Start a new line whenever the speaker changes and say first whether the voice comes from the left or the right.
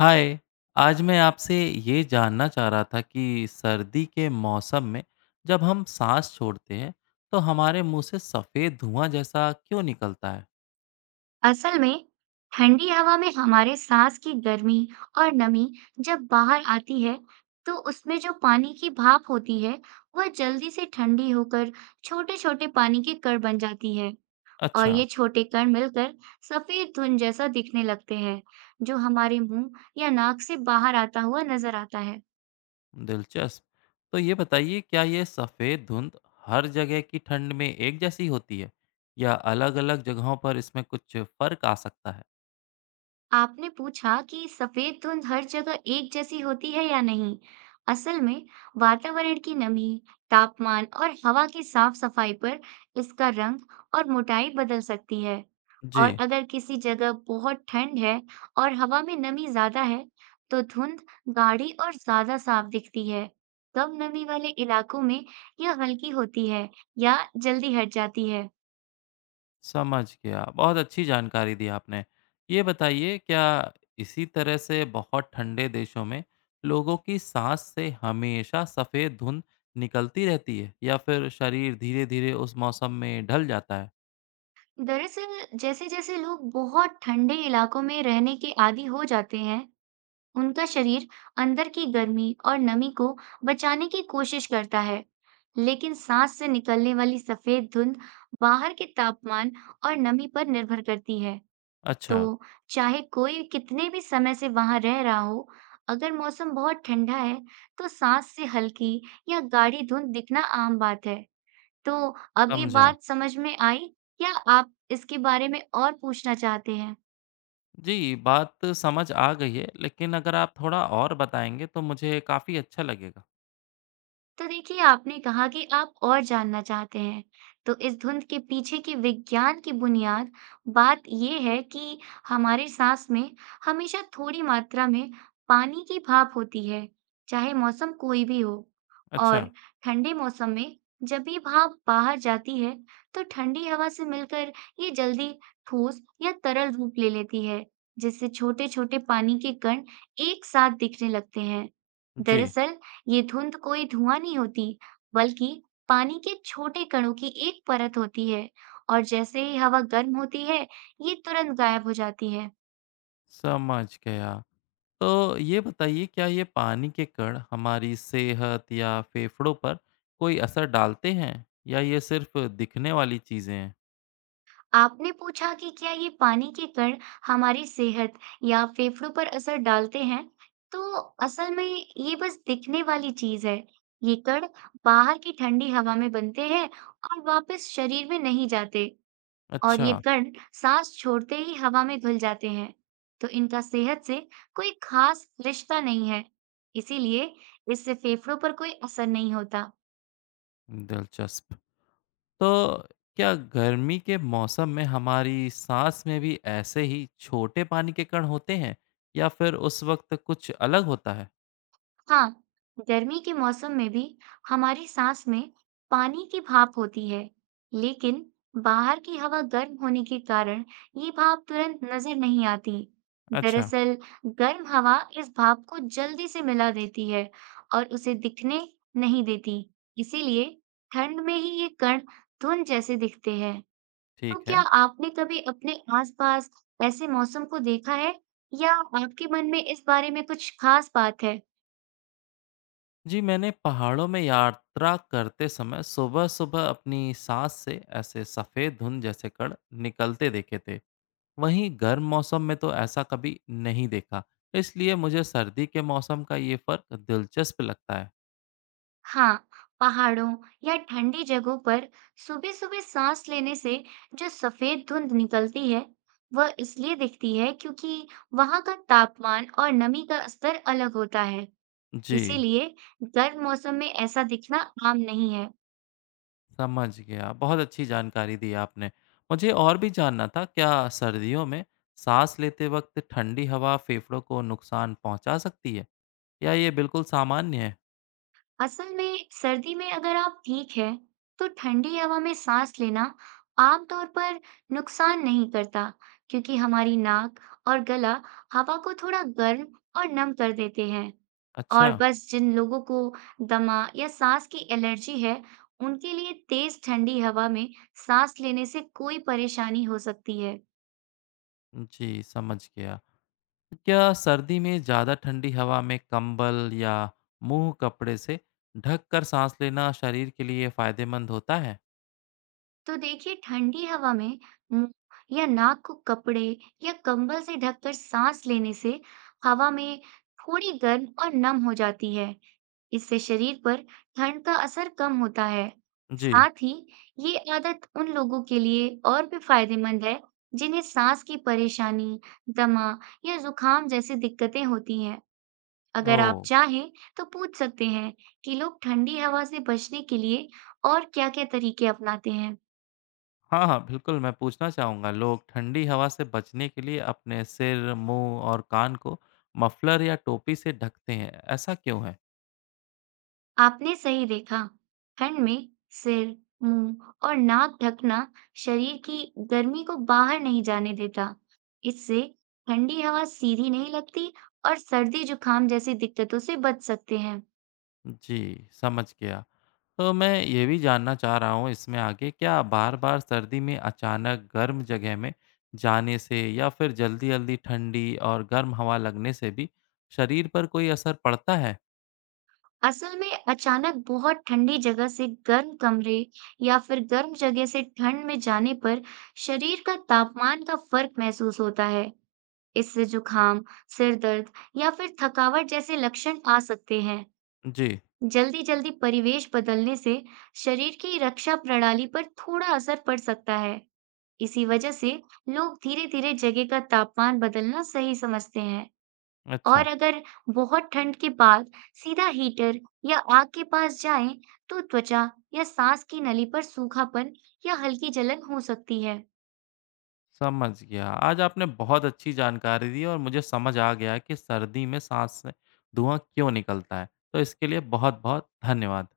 left: हाय। आज मैं आपसे ये जानना चाह रहा था कि सर्दी के मौसम में जब हम सांस छोड़ते हैं तो हमारे मुंह से सफ़ेद धुआं जैसा क्यों निकलता है।
right: असल में ठंडी हवा में हमारे सांस की गर्मी और नमी जब बाहर आती है, तो उसमें जो पानी की भाप होती है, वह जल्दी से ठंडी होकर छोटे छोटे पानी के कण बन जाती है। और
left: अच्छा।
right: ये छोटे कण मिलकर सफेद धुंध जैसा दिखने लगते हैं, जो हमारे मुंह या नाक से बाहर आता हुआ नजर आता है।
left: दिलचस्प। तो ये बताइए क्या ये सफ़ेद धुंध हर जगह की ठंड में एक जैसी होती है या अलग-अलग जगहों पर इसमें कुछ फ़र्क आ सकता है।
right: आपने पूछा कि सफेद धुंध हर जगह एक जैसी होती है या नहीं। असल में वातावरण की नमी, तापमान और हवा की साफ सफाई पर इसका रंग और मोटाई बदल सकती है। और
left: जी।
right: अगर किसी जगह बहुत ठंड है और हवा में नमी ज्यादा है, तो धुंध गाढ़ी और ज्यादा साफ दिखती है। कम नमी वाले इलाकों में यह हल्की होती है या जल्दी हट जाती है।
left: समझ गया। बहुत अच्छी जानकारी दी आपने। ये बताइए क्या इसी तरह से बहुत ठंडे देशों में लोगों की साँस से हमेशा सफ़ेद धुंध निकलती रहती है या फिर शरीर धीरे-धीरे उस मौसम में ढल जाता है?
right: दरअसल जैसे जैसे लोग बहुत ठंडे इलाकों में रहने के आदी हो जाते हैं, उनका शरीर अंदर की गर्मी और नमी को बचाने की कोशिश करता है, लेकिन सांस से निकलने वाली सफेद धुंध बाहर के तापमान और नमी पर निर्भर करती है। तो
left: अच्छा,
right: चाहे कोई कितने भी समय से वहां रह रहा हो, अगर मौसम बहुत ठंडा है, तो सांस से हल्की या गाढ़ी धुंध दिखना आम बात है। तो अब ये
left: समझा।
right: बात समझ में आई? क्या आप इसके बारे में और पूछना चाहते हैं?
left: जी, बात समझ आ गई है लेकिन अगर आप थोड़ा और बताएँगे तो मुझे काफ़ी अच्छा लगेगा।
right: तो देखिए आपने कहा कि आप और जानना चाहते हैं। तो इस धुंध के पीछे की विज्ञान की बुनियाद बात यह है कि हमारे सांस में हमेशा थोड़ी मात्रा में पानी की भाप होती है, चाहे मौसम कोई भी हो।
left: अच्छा।
right: और ठंडे मौसम में जब भी भाप बाहर जाती है, तो ठंडी हवा से मिलकर ये जल्दी ठोस या तरल रूप ले लेती है, जिससे छोटे छोटे पानी के कण एक साथ दिखने लगते हैं।
left: जी,
right: दरअसल ये धुंध कोई धुआं नहीं होती, बल्कि पानी के छोटे कणों की एक परत होती है। और जैसे ही हवा गर्म होती है, ये तुरंत गायब हो जाती है।
left: समझ गया। तो ये बताइए क्या ये पानी के कण हमारी सेहत या फेफड़ों पर कोई असर डालते हैं या ये सिर्फ दिखने वाली चीजें हैं?
right: आपने पूछा कि क्या ये पानी के कण हमारी सेहत या फेफड़ों पर असर डालते हैं। तो असल में ये बस दिखने वाली चीज है। ये कण बाहर की ठंडी हवा में बनते हैं और वापस शरीर में नहीं जाते। और
left: अच्छा,
right: ये कण सांस छोड़ते ही हवा में घुल जाते हैं, तो इनका सेहत से कोई खास रिश्ता नहीं है, इसीलिए इससे फेफड़ों पर कोई असर नहीं होता।
left: दिलचस्प। तो क्या गर्मी के मौसम में हमारी सांस में भी ऐसे ही छोटे पानी के कण होते हैं या फिर उस वक्त कुछ अलग होता है?
right: हाँ, गर्मी के मौसम में भी हमारी सांस में पानी की भाप होती है, लेकिन बाहर की हवा गर्म होने के कारण ये भाप तुरंत नजर नहीं आती।
left: अच्छा।
right: दरअसल, गर्म हवा इस भाप को जल्दी से मिला देती है और उसे दिखने नहीं देती। इसीलिए ठंड में ही ये कण धुंध जैसे दिखते हैं। तो
left: ठीक
right: क्या
left: है।
right: आपने कभी अपने आसपास ऐसे मौसम को देखा है, या आपके मन में इस बारे में कुछ खास बात है?
left: जी, मैंने पहाड़ों में यात्रा करते समय सुबह-सुबह अपनी सांस से ऐसे सफेद धुंध जैसे कण निकलते देखे थे। वहीं गर्म मौसम में तो ऐसा कभी नहीं देखा, तो इसलिए मुझे सर्दी के मौसम का ये फ़र्क दिलचस्प लगता है।
right: हाँ, पहाड़ों या ठंडी जगहों पर सुबह-सुबह सांस लेने से जो सफेद धुंध निकलती है, वह इसलिए दिखती है क्योंकि वहां का तापमान और नमी का स्तर अलग होता है।
left: जी,
right: इसीलिए गर्म मौसम में ऐसा दिखना आम नहीं है।
left: समझ गया। बहुत अच्छी जानकारी दी आपने। मुझे और भी जानना था, क्या सर्दियों में साँस लेते वक्त ठंडी हवा फेफड़ों को नुकसान पहुँचा सकती है, या ये बिल्कुल सामान्य है?
right: असल में सर्दी में अगर आप ठीक है, तो ठंडी हवा में सांस लेना आमतौर पर नुकसान नहीं करता, क्योंकि हमारी नाक और गला हवा को थोड़ा गर्म और नम कर देते हैं।
left: अच्छा।
right: और बस जिन लोगों को दमा या सांस की एलर्जी है, उनके लिए तेज ठंडी हवा में सांस लेने से कोई परेशानी हो सकती है।
left: जी, समझ गया। क्या सर्दी में ज़्यादा ठंडी हवा में कंबल या मुँह कपड़े से ढक कर साँस लेना शरीर के लिए फ़ायदेमंद होता है?
right: तो देखिए ठंडी हवा में मुंह या नाक को कपड़े या कंबल से ढककर सांस लेने से हवा में थोड़ी गर्म और नम हो जाती है। इससे शरीर पर ठंड का असर कम होता है।
left: जी।
right: साथ ही ये आदत उन लोगों के लिए और भी फायदेमंद है, जिन्हें सांस की परेशानी, दमा या जुकाम जैसी दिक्कतें होती हैं। अगर आप
left: ओह!
right: चाहें, तो पूछ सकते हैं कि लोग ठंडी हवा से बचने के लिए और क्या-क्या तरीके अपनाते हैं।
left: हाँ, हाँ, बिल्कुल मैं पूछना चाहूँगा लोग ठंडी हवा से बचने के लिए अपने सिर, मुँह और कान को मफ़लर या टोपी से ढकते हैं, ऐसा क्यों है?
right: आपने सही देखा, ठंड में सिर, मुंह और नाक ढकना शरीर की गर्मी को बाहर नहीं जाने देता। इससे ठंडी हवा सीधी नहीं लगती और सर्दी जुकाम जैसी दिक्कतों से बच सकते हैं।
left: जी, समझ गया। तो मैं ये भी जानना चाह रहा हूँ इसमें आगे क्या बार-बार सर्दी में अचानक गर्म जगह में जाने से या फिर जल्दी-जल्दी ठंडी और गर्म हवा लगने से भी शरीर पर कोई असर पड़ता है?
right: असल में अचानक बहुत ठंडी जगह से गर्म कमरे या फिर गर्म जगह से ठंड में जाने पर शरीर का तापमान का फर्क महसूस होता है। इससे जुकाम, सिर दर्द या फिर थकावट जैसे लक्षण आ सकते हैं।
left: जी,
right: जल्दी-जल्दी परिवेश बदलने से शरीर की रक्षा प्रणाली पर थोड़ा असर पड़ सकता है। इसी वजह से लोग धीरे-धीरे जगह का तापमान बदलना सही समझते हैं। और
left: अच्छा।
right: अगर बहुत ठंड के बाद सीधा हीटर या आग के पास जाएं, तो त्वचा या सांस की नली पर सूखापन या हल्की जलन हो सकती है।
left: समझ गया। आज आपने बहुत अच्छी जानकारी दी और मुझे समझ आ गया कि सर्दी में साँस से धुआँ क्यों निकलता है। तो इसके लिए बहुत-बहुत धन्यवाद।